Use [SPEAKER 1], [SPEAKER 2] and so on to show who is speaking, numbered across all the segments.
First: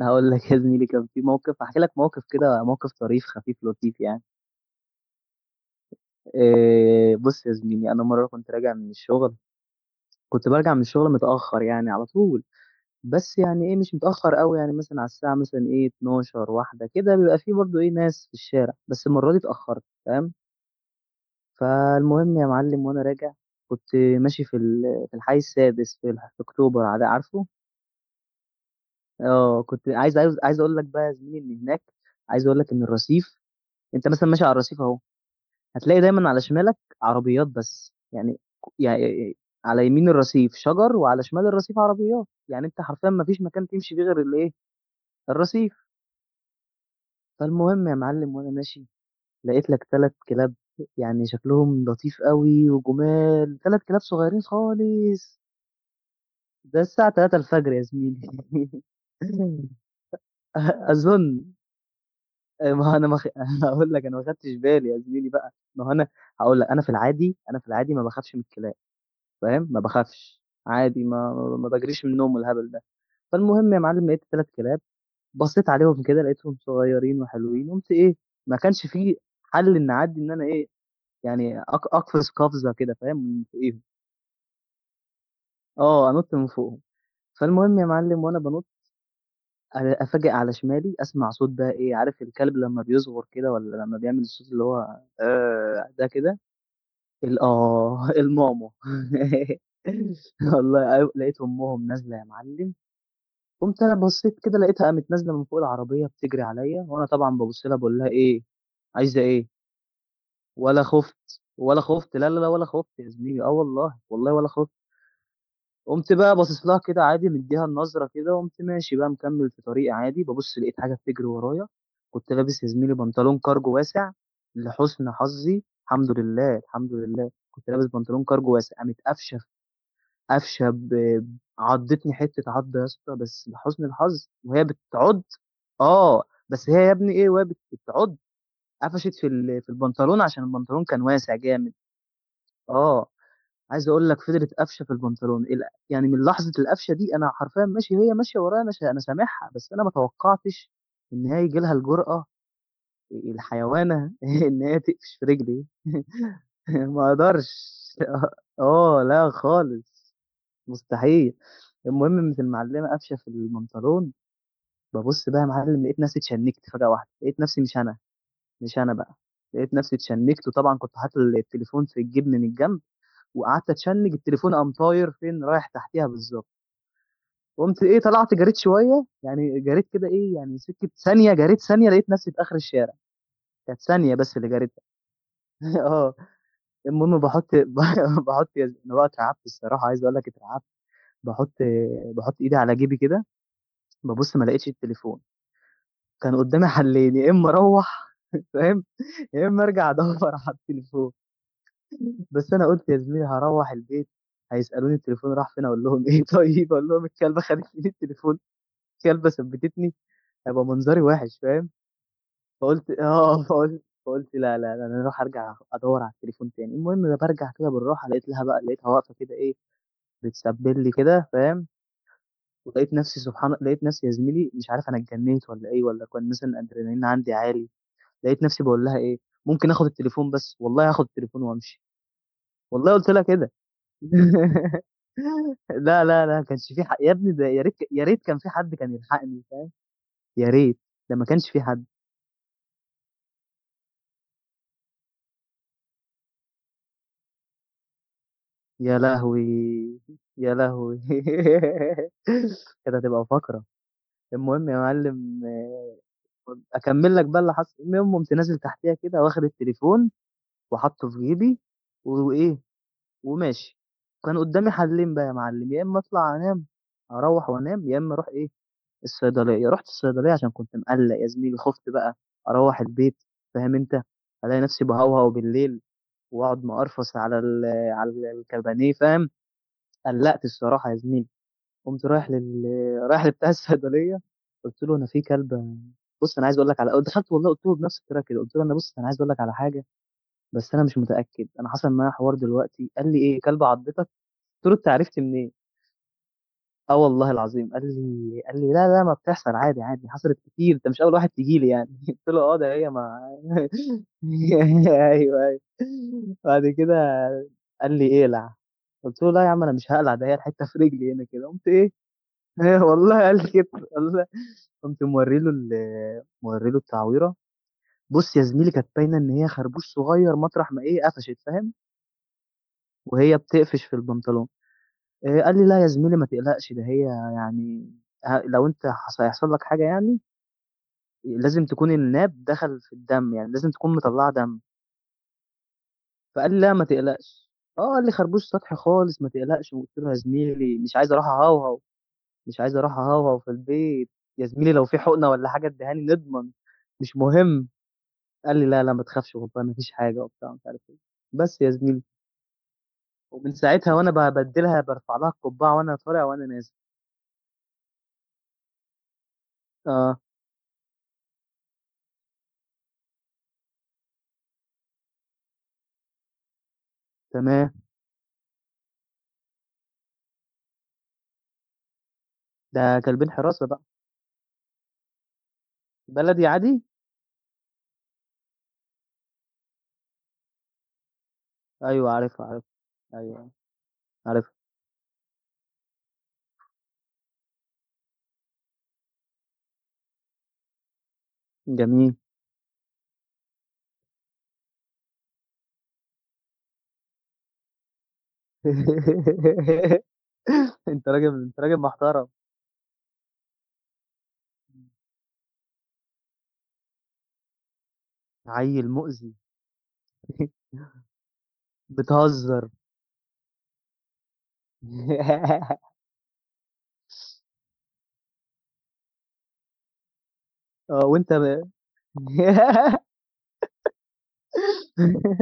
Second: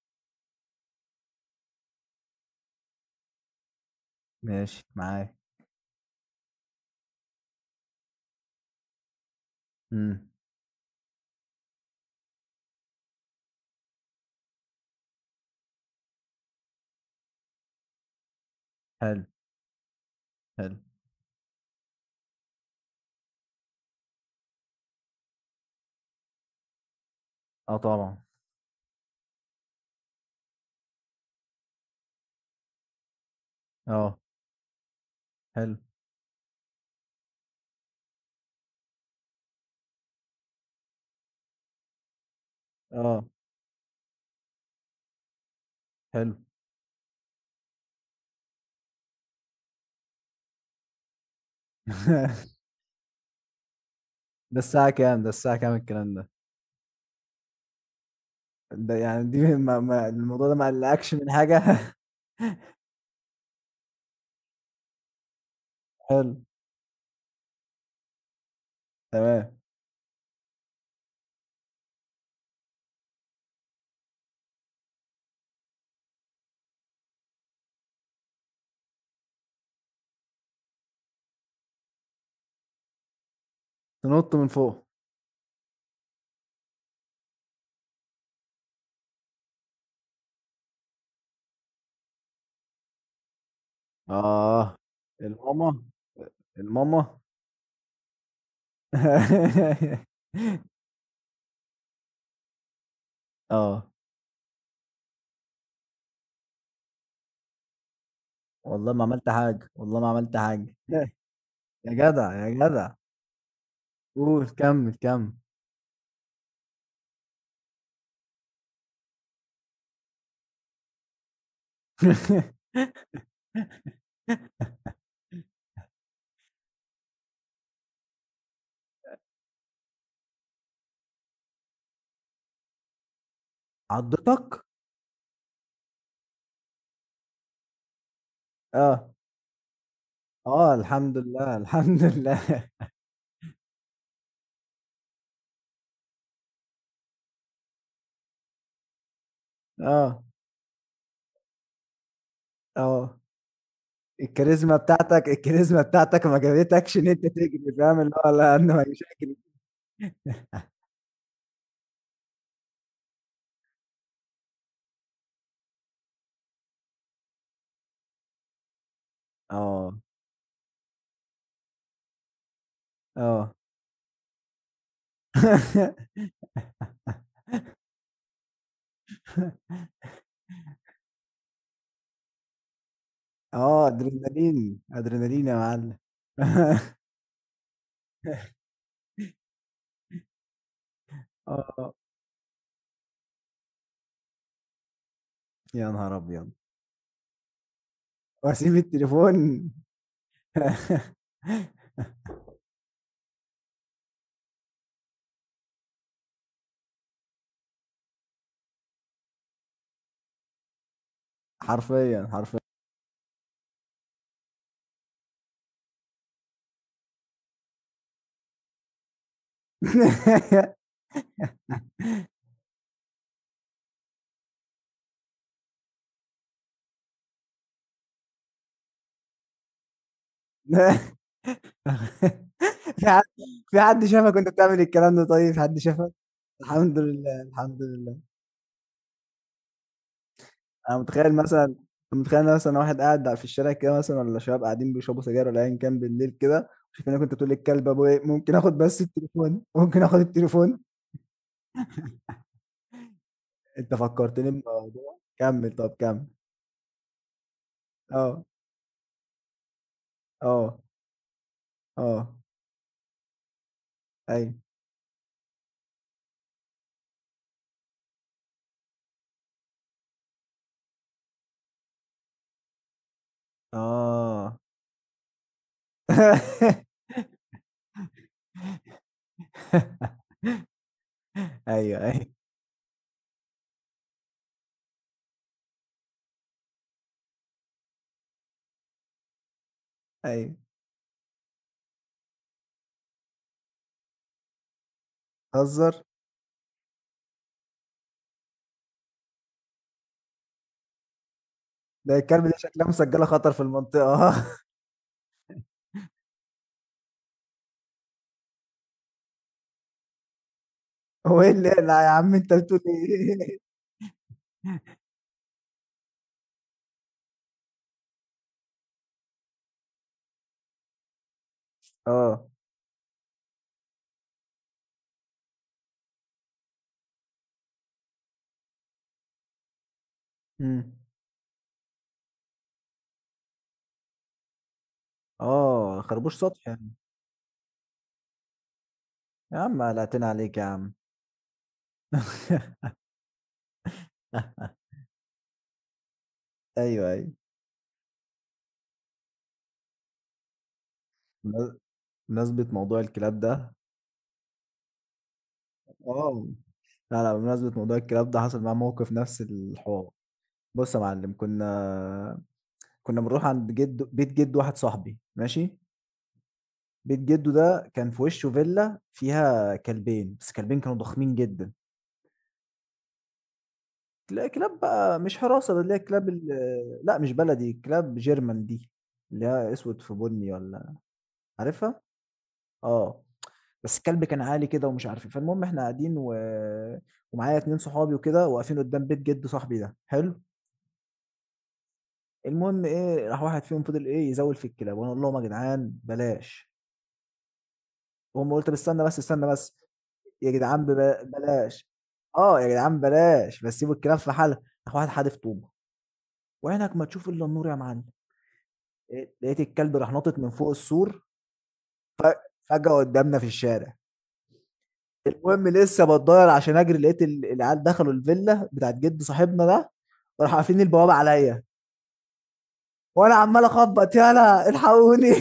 [SPEAKER 1] هقول لك يا زميلي، كان في موقف. هحكي لك موقف كده، موقف طريف خفيف لطيف يعني.
[SPEAKER 2] ماشي معايا.
[SPEAKER 1] إيه، بص يا زميلي، انا مره
[SPEAKER 2] امم.
[SPEAKER 1] كنت برجع من الشغل متاخر، يعني على طول، بس يعني ايه، مش متاخر قوي، يعني مثلا على الساعه مثلا ايه 12 واحده كده، بيبقى في برضو ايه ناس في الشارع، بس
[SPEAKER 2] حلو،
[SPEAKER 1] المره دي اتاخرت تمام.
[SPEAKER 2] حلو.
[SPEAKER 1] فالمهم يا معلم، وانا راجع كنت ماشي في في الحي السادس، في في اكتوبر، عارفه.
[SPEAKER 2] اه، طبعا.
[SPEAKER 1] اه، كنت عايز اقول لك بقى يا زميلي ان هناك، عايز اقول لك ان الرصيف، انت
[SPEAKER 2] اه.
[SPEAKER 1] مثلا ماشي على الرصيف اهو،
[SPEAKER 2] حلو.
[SPEAKER 1] هتلاقي دايما على شمالك عربيات، بس يعني على يمين الرصيف شجر وعلى شمال الرصيف عربيات، يعني انت حرفيا ما
[SPEAKER 2] اه.
[SPEAKER 1] فيش مكان تمشي فيه غير الايه، الرصيف.
[SPEAKER 2] حلو.
[SPEAKER 1] فالمهم يا معلم، وانا ماشي لقيت لك ثلاث كلاب، يعني شكلهم لطيف قوي وجمال، ثلاث كلاب صغيرين
[SPEAKER 2] ده
[SPEAKER 1] خالص.
[SPEAKER 2] الساعة كام الكلام ده؟
[SPEAKER 1] ده الساعة 3 الفجر يا زميلي.
[SPEAKER 2] ده يعني دي ما الموضوع ده ما قلقكش
[SPEAKER 1] اظن.
[SPEAKER 2] من حاجة؟
[SPEAKER 1] ما هو انا ما خ... هقول لك، انا ما خدتش بالي يا زميلي بقى. ما هو انا
[SPEAKER 2] حلو.
[SPEAKER 1] هقول لك، انا في العادي ما بخافش من الكلاب،
[SPEAKER 2] تمام.
[SPEAKER 1] فاهم، ما باخافش، عادي. ما باجريش من النوم والهبل ده. فالمهم يا معلم لقيت 3 كلاب، بصيت عليهم كده لقيتهم صغيرين وحلوين، قُمت إيه، ما كانش في حل إن أعدّي، إن أنا إيه، يعني أقفز قفزة كده فاهم، من فوقيهم.
[SPEAKER 2] تنط من فوق.
[SPEAKER 1] آه، أنُط من فوقهم. فالمهم يا معلم، وأنا بانُط أفاجئ على شمالي، أسمع صوت بقى إيه، عارف الكلب لمّا بيصغر كده والّا لمّا بيعمل الصوت اللي
[SPEAKER 2] اه.
[SPEAKER 1] هو
[SPEAKER 2] الماما،
[SPEAKER 1] ده كده.
[SPEAKER 2] الماما.
[SPEAKER 1] آه، الماما والله أيوه، لقيت أمهم نازلة يا معلم. قمت
[SPEAKER 2] اه،
[SPEAKER 1] انا بصيت كده، لقيتها قامت نازله من فوق العربيه بتجري عليا، وانا طبعا ببص لها، بقول لها ايه
[SPEAKER 2] والله ما
[SPEAKER 1] عايزه
[SPEAKER 2] عملت
[SPEAKER 1] ايه.
[SPEAKER 2] حاجة، والله ما عملت حاجة.
[SPEAKER 1] ولا خفت، ولا
[SPEAKER 2] يا
[SPEAKER 1] خفت، لا لا لا،
[SPEAKER 2] جدع، يا
[SPEAKER 1] ولا
[SPEAKER 2] جدع.
[SPEAKER 1] خفت يا زميلي، اه والله، والله ولا
[SPEAKER 2] قول،
[SPEAKER 1] خفت.
[SPEAKER 2] كمل كمل.
[SPEAKER 1] قمت بقى باصص لها كده عادي، مديها النظره كده، وقمت ماشي بقى مكمل في طريقي عادي، ببص لقيت حاجه بتجري ورايا. كنت لابس يا زميلي بنطلون كارجو واسع، لحسن حظي، الحمد لله الحمد لله، كنت لابس بنطلون كارجو واسع، قامت قافشه، قفشة ب، عضّتني حتّة عضّة يا اسطى، بس لحُسن الحظ وهي
[SPEAKER 2] عضتك؟
[SPEAKER 1] بتعُض، آه، بس هي يا ابني إيه، وهي بتعُض
[SPEAKER 2] اه.
[SPEAKER 1] قفشت في في البنطلون، عشان
[SPEAKER 2] آه،
[SPEAKER 1] البنطلون كان
[SPEAKER 2] الحمد
[SPEAKER 1] واسع
[SPEAKER 2] لله،
[SPEAKER 1] جامد.
[SPEAKER 2] الحمد لله.
[SPEAKER 1] آه، عايز أقول لك، فضلت قافشة في البنطلون ال، يعني من لحظة القفشة دي أنا حرفيًا ماشي وهي ماشية ورايا، أنا أنا سامعها، بس أنا ما
[SPEAKER 2] آه،
[SPEAKER 1] توقّعتش إن هي ييجي لها الجرأة،
[SPEAKER 2] آه.
[SPEAKER 1] الحيوانة، إن هي تقفش في رجلي.
[SPEAKER 2] الكاريزما بتاعتك ما جابتكش إن
[SPEAKER 1] ما
[SPEAKER 2] أنت
[SPEAKER 1] أقدرش.
[SPEAKER 2] تجري، فاهم، اللي هو
[SPEAKER 1] آه،
[SPEAKER 2] لأ أنا
[SPEAKER 1] آه،
[SPEAKER 2] مش
[SPEAKER 1] لأ
[SPEAKER 2] هاجري.
[SPEAKER 1] خالص. مستحيل. المهم قامت المعلمة قافشة في البنطلون، بابُص بقى يا معلم، لقيت نفسي اتشنِّكت فجأة واحدة، لقيت نفسي مش أنا، مش أنا بقى، لقيت نفسي
[SPEAKER 2] آه،
[SPEAKER 1] اتشنِّكت، وطبعًا كنت حاطط التليفون في الجيب من الجنب،
[SPEAKER 2] آه.
[SPEAKER 1] وقعدت أتشنِّج، التليفون قام طاير فين، رايح تحتيها بالضبط. قُمت إيه، طلعت جريت شوية، يعني جريت كده إيه، يعني سكة ثانية، جريت ثانية، لقيت نفسي في آخر الشارع، كانت
[SPEAKER 2] آه،
[SPEAKER 1] ثانية بس اللي
[SPEAKER 2] أدرينالين،
[SPEAKER 1] جريتها.
[SPEAKER 2] أدرينالين يا معلم.
[SPEAKER 1] آه، المهم باحُط يد أنا بقى اترعبت الصراحة، عايز أقول لك اترعبت، باحُط
[SPEAKER 2] آه،
[SPEAKER 1] باحُط إيدي على جيبي كده، بابُص ما لقيتش التليفون.
[SPEAKER 2] يا نهار
[SPEAKER 1] كان
[SPEAKER 2] أبيض!
[SPEAKER 1] قدامي حلين، يا إما أروّح
[SPEAKER 2] وأسيب
[SPEAKER 1] فاهم، يا إما
[SPEAKER 2] التليفون؟
[SPEAKER 1] أرجع أدوّر على التليفون. بس أنا قُلت يا زميلي، هاروّح البيت هيسألوني التليفون راح فين، أقول لهم إيه، طيب، أقول لهم الكلبة خدت مني التليفون، الكلبة ثبّتتني، هيبقى منظري وِحِش فاهم.
[SPEAKER 2] حرفيًا، حرفيًا.
[SPEAKER 1] فقُلت آه، فقُلت لا، لا، لا، أنا هاروح أرجع أدوّر على التليفون تاني. المهم أنا بارجع كده بالراحة، لقيت لها بقى، لقيتها واقفة كده إيه، بتسبّل لي كده فاهم. ولقيت نَفْسي سبحان، لقيت نَفْسي يا زميلي مش عارف أنا اتجنّيت والّا إيه، والّا كان مثلًا الأدرينالين عندي عالي. لقيت نفسي باقول لها إيه، ممكن آخُد التليفون بس، والله هاخُد التليفون وأمشي، والله قُلت
[SPEAKER 2] في
[SPEAKER 1] لها
[SPEAKER 2] حد
[SPEAKER 1] كده.
[SPEAKER 2] في حد شافك وأنت بتعمل الكلام ده؟ طيب، في حد
[SPEAKER 1] لا،
[SPEAKER 2] شافك؟
[SPEAKER 1] لا، لا، ما كانش في ح،
[SPEAKER 2] الحمد
[SPEAKER 1] يا ابني
[SPEAKER 2] لله،
[SPEAKER 1] ده، يا ريت
[SPEAKER 2] الحمد
[SPEAKER 1] يا
[SPEAKER 2] لله.
[SPEAKER 1] ريت كان في حد كان يلحقني فاهم. يا ريت.
[SPEAKER 2] انا
[SPEAKER 1] ده ما
[SPEAKER 2] متخيل
[SPEAKER 1] كانش في
[SPEAKER 2] مثلا
[SPEAKER 1] حد.
[SPEAKER 2] أنا متخيل مثلا واحد قاعد في الشارع كده مثلا، ولا شباب قاعدين بيشربوا سجاير، ولا ايا كان بالليل كده، شايفينك انت تقول للكلب ابو ايه ممكن اخد
[SPEAKER 1] يا
[SPEAKER 2] بس
[SPEAKER 1] لهوي!
[SPEAKER 2] التليفون، ممكن اخد
[SPEAKER 1] يا
[SPEAKER 2] التليفون.
[SPEAKER 1] لهوي! كانت هتبقى فقرة.
[SPEAKER 2] انت فكرتني
[SPEAKER 1] المهم يا
[SPEAKER 2] بموضوع،
[SPEAKER 1] معلم،
[SPEAKER 2] كمل، طب
[SPEAKER 1] آه،
[SPEAKER 2] كمل.
[SPEAKER 1] أكمّل لك بقى اللي حصل. المهم قُمت
[SPEAKER 2] اه،
[SPEAKER 1] نازل تحتيها كده، واخد التليفون
[SPEAKER 2] اه،
[SPEAKER 1] وحاطّه في جيبي،
[SPEAKER 2] اه.
[SPEAKER 1] وإيه، وماشي. كان
[SPEAKER 2] ايوه،
[SPEAKER 1] قُدّامي حَلّين بقى يا معلم، يا إمّا أطلع أنام، أروّح وأنام، يا إمّا أروح إيه، الصيدلية. رُحت الصيدلية، عشان كنت مقلّق يا زميلي، خُفت بقى أروّح البيت فاهم أنت،
[SPEAKER 2] اه.
[SPEAKER 1] ألاقي نفسي باهوهو بالليل، وأقعد مقرفص على ال، على الكابانيه فاهم. قلّقت الصراحة يا زميلي.
[SPEAKER 2] ايوه،
[SPEAKER 1] قُمت
[SPEAKER 2] ايوه،
[SPEAKER 1] رايح لل، رايح لبتاع الصيدلية، قُلت له: "أنا في كلبة، بُص أنا عايز أقول لك على". دخلت والله، قُلت له بنفس الطريقة كده، قُلت له: "أنا بُص، أنا عايز أقول لك على حاجة،
[SPEAKER 2] ايوه.
[SPEAKER 1] بس أنا مش متأكد، أنا حصل معايا حوار دلوقتي." قال لي: "إيه، كلبة عضّتك؟" قُلت له: "أنت عرفت منين؟"
[SPEAKER 2] هزر.
[SPEAKER 1] اه، والله العظيم قال لي لا لا، ما بتحصل، عادي عادي، حصلت كتير، انت مش اول واحد تيجي لي يعني.
[SPEAKER 2] ده
[SPEAKER 1] قلت له
[SPEAKER 2] الكلب ده
[SPEAKER 1] اه، ده
[SPEAKER 2] شكلها
[SPEAKER 1] هي ما.
[SPEAKER 2] مسجله خطر في المنطقه.
[SPEAKER 1] ايوه ايوه. بعد كده قال لي اقلع. قلت له لا يا عم، انا مش هقلع، ده هي الحته في رجلي هنا
[SPEAKER 2] هو
[SPEAKER 1] كده،
[SPEAKER 2] ايه
[SPEAKER 1] قمت
[SPEAKER 2] اللي
[SPEAKER 1] ايه.
[SPEAKER 2] لا يا عم، انت بتقول
[SPEAKER 1] والله قال لي
[SPEAKER 2] ايه؟
[SPEAKER 1] كده، والله. قمت موري له التعويره. بص يا زميلي، كانت باينه ان هي خربوش صغير، مطرح ما ايه قفشت فاهم،
[SPEAKER 2] اه.
[SPEAKER 1] وهي بتقفش في البنطلون. قال لي: "لأ يا زميلي ما تقلقش، ده هي، يعني، ه لو أنت حص هيحصل لك حاجة يعني،
[SPEAKER 2] امم.
[SPEAKER 1] لازم تكون الناب دخل في الدم، يعني لازم تكون مطلّعة دم."
[SPEAKER 2] اه، خربوش
[SPEAKER 1] فقال لي:
[SPEAKER 2] سطح
[SPEAKER 1] "لأ ما
[SPEAKER 2] يعني.
[SPEAKER 1] تقلقش." آه، قال لي: "خربوش سطحي خالص، ما
[SPEAKER 2] يا
[SPEAKER 1] تقلقش."
[SPEAKER 2] عم
[SPEAKER 1] وقُلت له: "يا
[SPEAKER 2] قلقتنا عليك يا
[SPEAKER 1] زميلي
[SPEAKER 2] عم.
[SPEAKER 1] مش عايز أروح أهوهو، مش عايز أروح أهوهو في البيت، يا زميلي لو في حقنة والّا حاجة ادّيها لي نضمن،
[SPEAKER 2] ايوه،
[SPEAKER 1] مش
[SPEAKER 2] ايوه.
[SPEAKER 1] مهم." قال لي: "لأ، لأ، ما تخافش، والله ما فيش حاجة." وبتاع، ومش عارف إيه. بس يا
[SPEAKER 2] بم-
[SPEAKER 1] زميلي،
[SPEAKER 2] بمناسبة موضوع الكلاب
[SPEAKER 1] ومن
[SPEAKER 2] ده.
[SPEAKER 1] ساعتها وأنا بابدّلها، بارفع لها القبّعة وأنا طالع وأنا
[SPEAKER 2] اه،
[SPEAKER 1] نازل.
[SPEAKER 2] لا لا، بمناسبة موضوع الكلاب ده حصل معاه موقف نفس الحوار.
[SPEAKER 1] آه،
[SPEAKER 2] بص يا معلم، كنا بنروح عند جد، بيت جد واحد صاحبي، ماشي. بيت جده
[SPEAKER 1] تمام،
[SPEAKER 2] ده كان في وشه فيلا فيها كلبين، بس كلبين كانوا ضخمين جدا.
[SPEAKER 1] ده كلبين حراسة بقى.
[SPEAKER 2] تلاقي كلاب بقى، مش حراسة، ده اللي هي كلاب
[SPEAKER 1] بلدي عادي؟
[SPEAKER 2] لا مش بلدي، كلاب جيرمان دي، اللي هي اسود في بني، ولا عارفها؟
[SPEAKER 1] أيوه عارفها، عارفها،
[SPEAKER 2] آه،
[SPEAKER 1] أيوه،
[SPEAKER 2] بس الكلب كان
[SPEAKER 1] عارفها،
[SPEAKER 2] عالي كده ومش عارف إيه. فالمهم إحنا قاعدين، و ومعايا 2 صحابي وكده، واقفين قدّام بيت جِد صاحبي ده، حلو.
[SPEAKER 1] جميل.
[SPEAKER 2] المهم إيه، راح واحد فيهم فضل إيه، يزوّل في الكلاب، وأنا أقول لهم: "يا جدعان بلاش." وأمّا قُلت: "طَب استنى بس، استنى بس، يا جدعان
[SPEAKER 1] أنت راجل أنت راجل
[SPEAKER 2] بلاش."
[SPEAKER 1] محترم،
[SPEAKER 2] آه، "يا جدعان بلاش، بس سيبوا الكلاب في حالها." راح واحد حادف طوبة، "وعينك ما تشوف إلا النور يا معلم."
[SPEAKER 1] عيّل مؤذي،
[SPEAKER 2] لقيت الكلب راح ناطط من فوق السور
[SPEAKER 1] بتهزر.
[SPEAKER 2] فجأة قدّامنا في الشارع. المهم لسه بتضاير عشان اجري، لقيت العيال دخلوا الفيلا بتاعت جد صاحبنا ده، وراحوا قافلين
[SPEAKER 1] آه،
[SPEAKER 2] البوابه
[SPEAKER 1] وأنت
[SPEAKER 2] عليا،
[SPEAKER 1] ب
[SPEAKER 2] وانا عمال اخبط، يالا الحقوني.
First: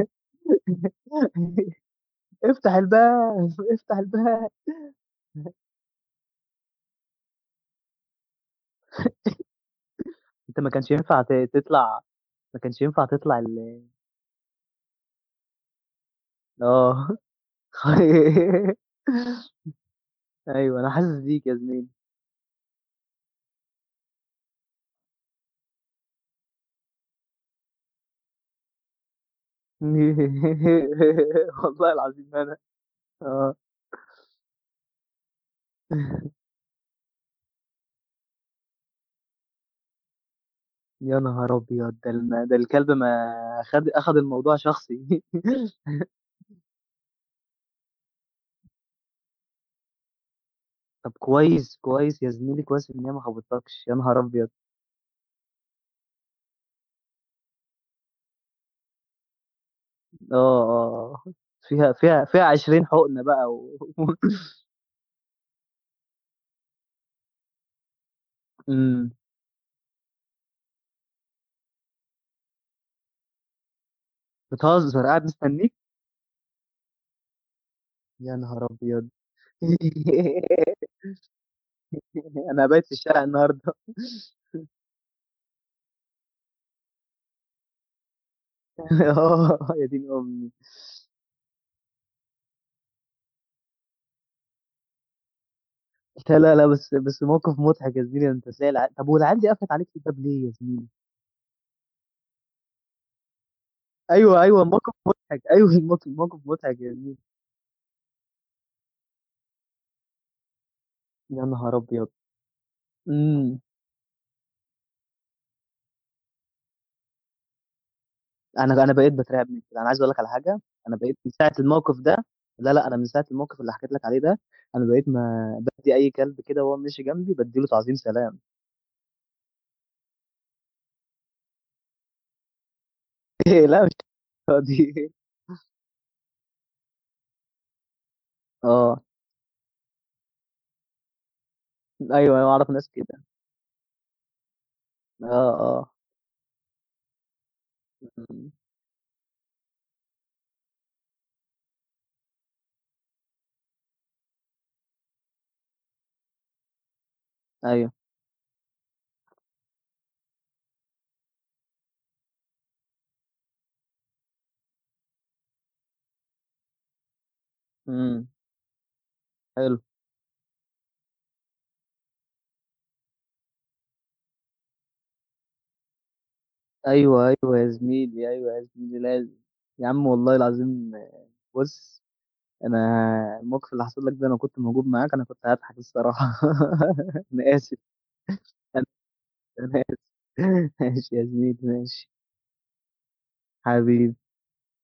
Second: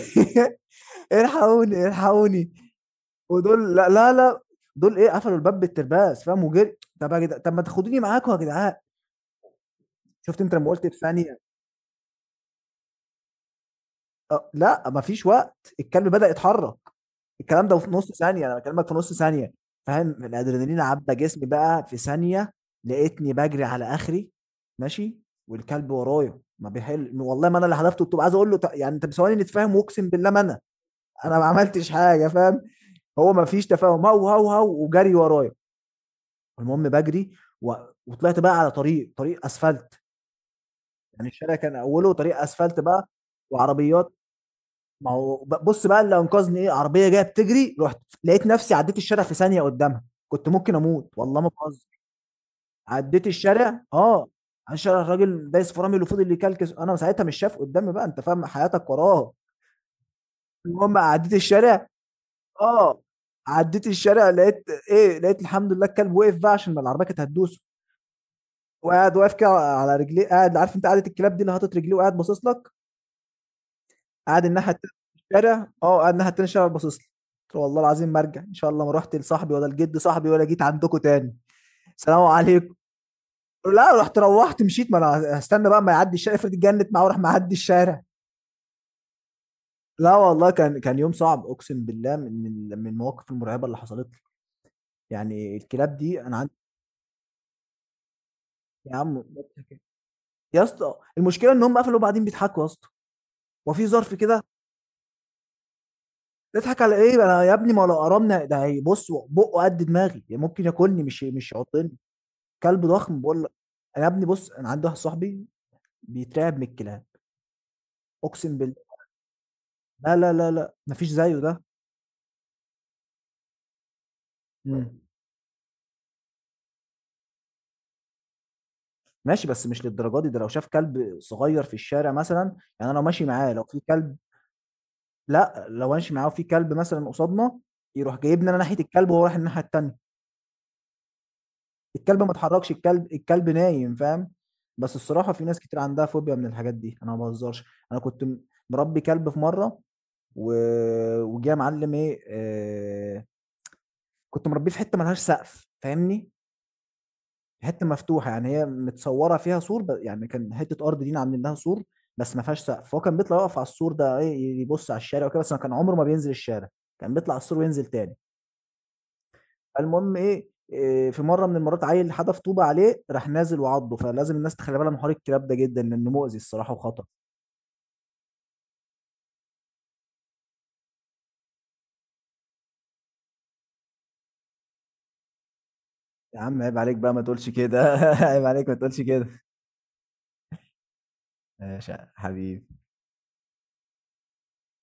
[SPEAKER 2] الحقوني، الحقوني.
[SPEAKER 1] افتح الباب،
[SPEAKER 2] ودول لا
[SPEAKER 1] افتح
[SPEAKER 2] لا لا،
[SPEAKER 1] الباب.
[SPEAKER 2] دول ايه قفلوا الباب بالترباس، فاهم؟ وجري. طب يا جدعان، طب ما تاخدوني معاكم يا جدعان. شفت انت
[SPEAKER 1] أنت ما
[SPEAKER 2] لما قلت
[SPEAKER 1] كانش
[SPEAKER 2] في
[SPEAKER 1] ينفع
[SPEAKER 2] ثانيه؟
[SPEAKER 1] تطلع، ما كانش ينفع تطلع ال.
[SPEAKER 2] أه، لا مفيش وقت، الكلب بدأ يتحرك.
[SPEAKER 1] آه.
[SPEAKER 2] الكلام ده في نص ثانية، أنا بكلمك في نص ثانية. فاهم؟
[SPEAKER 1] أيوه،
[SPEAKER 2] الأدرينالين
[SPEAKER 1] أنا
[SPEAKER 2] عدى
[SPEAKER 1] حاسس
[SPEAKER 2] جسمي
[SPEAKER 1] بيك يا
[SPEAKER 2] بقى
[SPEAKER 1] زميلي.
[SPEAKER 2] في ثانية. لقيتني بجري على آخري، ماشي، والكلب ورايا ما بيحل. والله ما أنا اللي حذفته الطوب، عايز أقول له يعني، أنت بثواني نتفاهم، وأقسم بالله ما أنا ما عملتش
[SPEAKER 1] والله
[SPEAKER 2] حاجة،
[SPEAKER 1] العظيم أنا.
[SPEAKER 2] فاهم. هو ما
[SPEAKER 1] آه.
[SPEAKER 2] فيش تفاهم، هو وجري ورايا. المهم بجري و... وطلعت بقى على طريق أسفلت.
[SPEAKER 1] يا
[SPEAKER 2] يعني الشارع
[SPEAKER 1] نهار
[SPEAKER 2] كان
[SPEAKER 1] أبيض!
[SPEAKER 2] أوله طريق
[SPEAKER 1] ده
[SPEAKER 2] أسفلت
[SPEAKER 1] الكلب
[SPEAKER 2] بقى
[SPEAKER 1] ما خد،
[SPEAKER 2] وعربيات.
[SPEAKER 1] أخد الموضوع
[SPEAKER 2] ما
[SPEAKER 1] شخصي.
[SPEAKER 2] هو بص بقى، اللي انقذني ايه، عربيه جايه بتجري، رحت لقيت نفسي عديت الشارع في ثانيه قدامها، كنت ممكن اموت،
[SPEAKER 1] طب
[SPEAKER 2] والله ما
[SPEAKER 1] كويس،
[SPEAKER 2] بهزر.
[SPEAKER 1] كويس يا زميلي، كويس إن هي ما
[SPEAKER 2] عديت الشارع،
[SPEAKER 1] خبطتكش، يا نهار
[SPEAKER 2] اه.
[SPEAKER 1] أبيض!
[SPEAKER 2] على الشارع الراجل دايس فرامل وفضل اللي يكلكس، انا ساعتها مش شايف قدامي بقى، انت فاهم، حياتك وراه.
[SPEAKER 1] آه، آه،
[SPEAKER 2] المهم عديت
[SPEAKER 1] آه.
[SPEAKER 2] الشارع.
[SPEAKER 1] فيها 20
[SPEAKER 2] اه،
[SPEAKER 1] حقنة بقى و.
[SPEAKER 2] عديت الشارع، لقيت ايه، لقيت الحمد لله الكلب وقف بقى عشان العربيه كانت هتدوسه.
[SPEAKER 1] إمم.
[SPEAKER 2] وقاعد واقف كده على رجليه، قاعد، عارف انت قعدة الكلاب دي اللي حاطط رجليه وقاعد باصص لك. قاعد الناحية التانية
[SPEAKER 1] بتهزر
[SPEAKER 2] في
[SPEAKER 1] قاعد
[SPEAKER 2] الشارع.
[SPEAKER 1] مستنيك؟
[SPEAKER 2] آه، قاعد الناحية التانية في الشارع باصص لي. قلت له والله العظيم ما
[SPEAKER 1] يا
[SPEAKER 2] أرجع، إن
[SPEAKER 1] نهار
[SPEAKER 2] شاء الله ما
[SPEAKER 1] أبيض!
[SPEAKER 2] رُحت لصاحبي، ولا لجد صاحبي، ولا جيت عندكم تاني، سلام
[SPEAKER 1] أنا
[SPEAKER 2] عليكم.
[SPEAKER 1] هابات في الشارع النهارده.
[SPEAKER 2] لأ، رُحت، روّحت، مشيت، ما أنا هاستنى بقى أمّا يعدّي الشارع، افرض اتجنِّت معاه وراح معدّي الشارع.
[SPEAKER 1] آه، يا دين
[SPEAKER 2] لا والله،
[SPEAKER 1] أمي.
[SPEAKER 2] كان يوم صعب، أقسم بالله، من المواقف المرعبة اللي حصلت لي. يعني الكلاب دي أنا
[SPEAKER 1] لا،
[SPEAKER 2] عندي.
[SPEAKER 1] لا، لا، بس بس موقف مضحك يا زميلي، أنت إزاي الع،
[SPEAKER 2] يا
[SPEAKER 1] طب
[SPEAKER 2] عم،
[SPEAKER 1] والعيال دي قفلت عليك الباب ليه يا
[SPEAKER 2] يا
[SPEAKER 1] زميلي؟
[SPEAKER 2] اسطى، المشكلة إن هم قفلوا وبعدين بيضحكوا يا اسطى، هو في ظرف
[SPEAKER 1] أيوه،
[SPEAKER 2] كده؟
[SPEAKER 1] أيوه، موقف مضحك، أيوه، الموقف موقف مضحك
[SPEAKER 2] نضحك
[SPEAKER 1] يا
[SPEAKER 2] على إيه
[SPEAKER 1] زميلي.
[SPEAKER 2] أنا يا ابني، ما هو لو قرمنا ده هيبُص بُقُّه قد دماغي، يعني ممكن ياكلني، مش
[SPEAKER 1] يا
[SPEAKER 2] مش
[SPEAKER 1] نهار
[SPEAKER 2] يعضني.
[SPEAKER 1] أبيض!
[SPEAKER 2] كلب ضخم باقول لك.
[SPEAKER 1] إمم.
[SPEAKER 2] أنا يا ابني بُص، أنا عندي واحد صاحبي بيترعب من الكلاب، أقسم بالله.
[SPEAKER 1] أنا بقيت باترعب من كده. أنا عايز أقول
[SPEAKER 2] لا،
[SPEAKER 1] لك على
[SPEAKER 2] لا، لا،
[SPEAKER 1] حاجة،
[SPEAKER 2] لأ، ما
[SPEAKER 1] أنا
[SPEAKER 2] فيش
[SPEAKER 1] بقيت من
[SPEAKER 2] زيه
[SPEAKER 1] ساعة
[SPEAKER 2] ده.
[SPEAKER 1] الموقف ده، لا، لأ، أنا من ساعة الموقف اللي حكيت لك عليه ده، أنا
[SPEAKER 2] إمم.
[SPEAKER 1] بقيت ما بادّي أي كلب كده وهو ماشي جنبي بادّي له تعظيم سلام.
[SPEAKER 2] ماشي، بس مش للدرجة دي، ده لو شاف كلب صغير في الشارع مثلًا، يعني أنا لو ماشي معاه لو
[SPEAKER 1] إيه،
[SPEAKER 2] في
[SPEAKER 1] لأ، مش
[SPEAKER 2] كلب.
[SPEAKER 1] الدرجة دي.
[SPEAKER 2] لأ، لو ماشي معاه وفي كلب مثلًا قصادنا، يروح جايبني أنا ناحية
[SPEAKER 1] آه.
[SPEAKER 2] الكلب وهو رايح الناحية التانية،
[SPEAKER 1] أيوه،
[SPEAKER 2] الكلب ما
[SPEAKER 1] أيوه أعرف
[SPEAKER 2] اتحركش،
[SPEAKER 1] ناس
[SPEAKER 2] الكلب
[SPEAKER 1] كده.
[SPEAKER 2] الكلب نايم، فاهم؟ بس الصراحة في
[SPEAKER 1] آه،
[SPEAKER 2] ناس كتير
[SPEAKER 1] آه.
[SPEAKER 2] عندها فوبيا من الحاجات دي، أنا ما باهزرش. أنا كنت
[SPEAKER 1] إمم.
[SPEAKER 2] مربي كلب في مرة، و وجه يا معلم إيه كنت مربيه في حتة ما لهاش سقف، فاهمني؟ حتة
[SPEAKER 1] أيوه.
[SPEAKER 2] مفتوحة، يعني هي متصورة فيها سور يعني كان حتة أرض لينا عاملين لها سور، بس ما فيهاش سقف. هو كان بيطلع يقف على السور ده إيه، يبص على الشارع وكده، بس ما كان عمره ما بينزل الشارع، كان بيطلع على السور وينزل تاني.
[SPEAKER 1] إمم. حلو.
[SPEAKER 2] فالمهم إيه في مرة من المرات، عيل حدف طوبة عليه، راح نازل وعضه. فلازم الناس تخلي بالها من حوار الكلاب ده جدًا لأنه مؤذي الصراحة وخطر.
[SPEAKER 1] أيوه، أيوه يا زميلي، أيوه يا زميلي لازم. يا عم، والله العظيم، بُص، أنا الموقف اللي حصل لك ده لو كنت موجود معاك أنا كنت هاضحك الصراحة.
[SPEAKER 2] يا عم عيب عليك بقى ما تقولش
[SPEAKER 1] أنا آسف.
[SPEAKER 2] كده، عيب عليك ما
[SPEAKER 1] أنا
[SPEAKER 2] تقولش كده.
[SPEAKER 1] أنا آسف ماشي يا زميلي،
[SPEAKER 2] ماشي
[SPEAKER 1] ماشي،
[SPEAKER 2] يا حبيبي.
[SPEAKER 1] حبيبي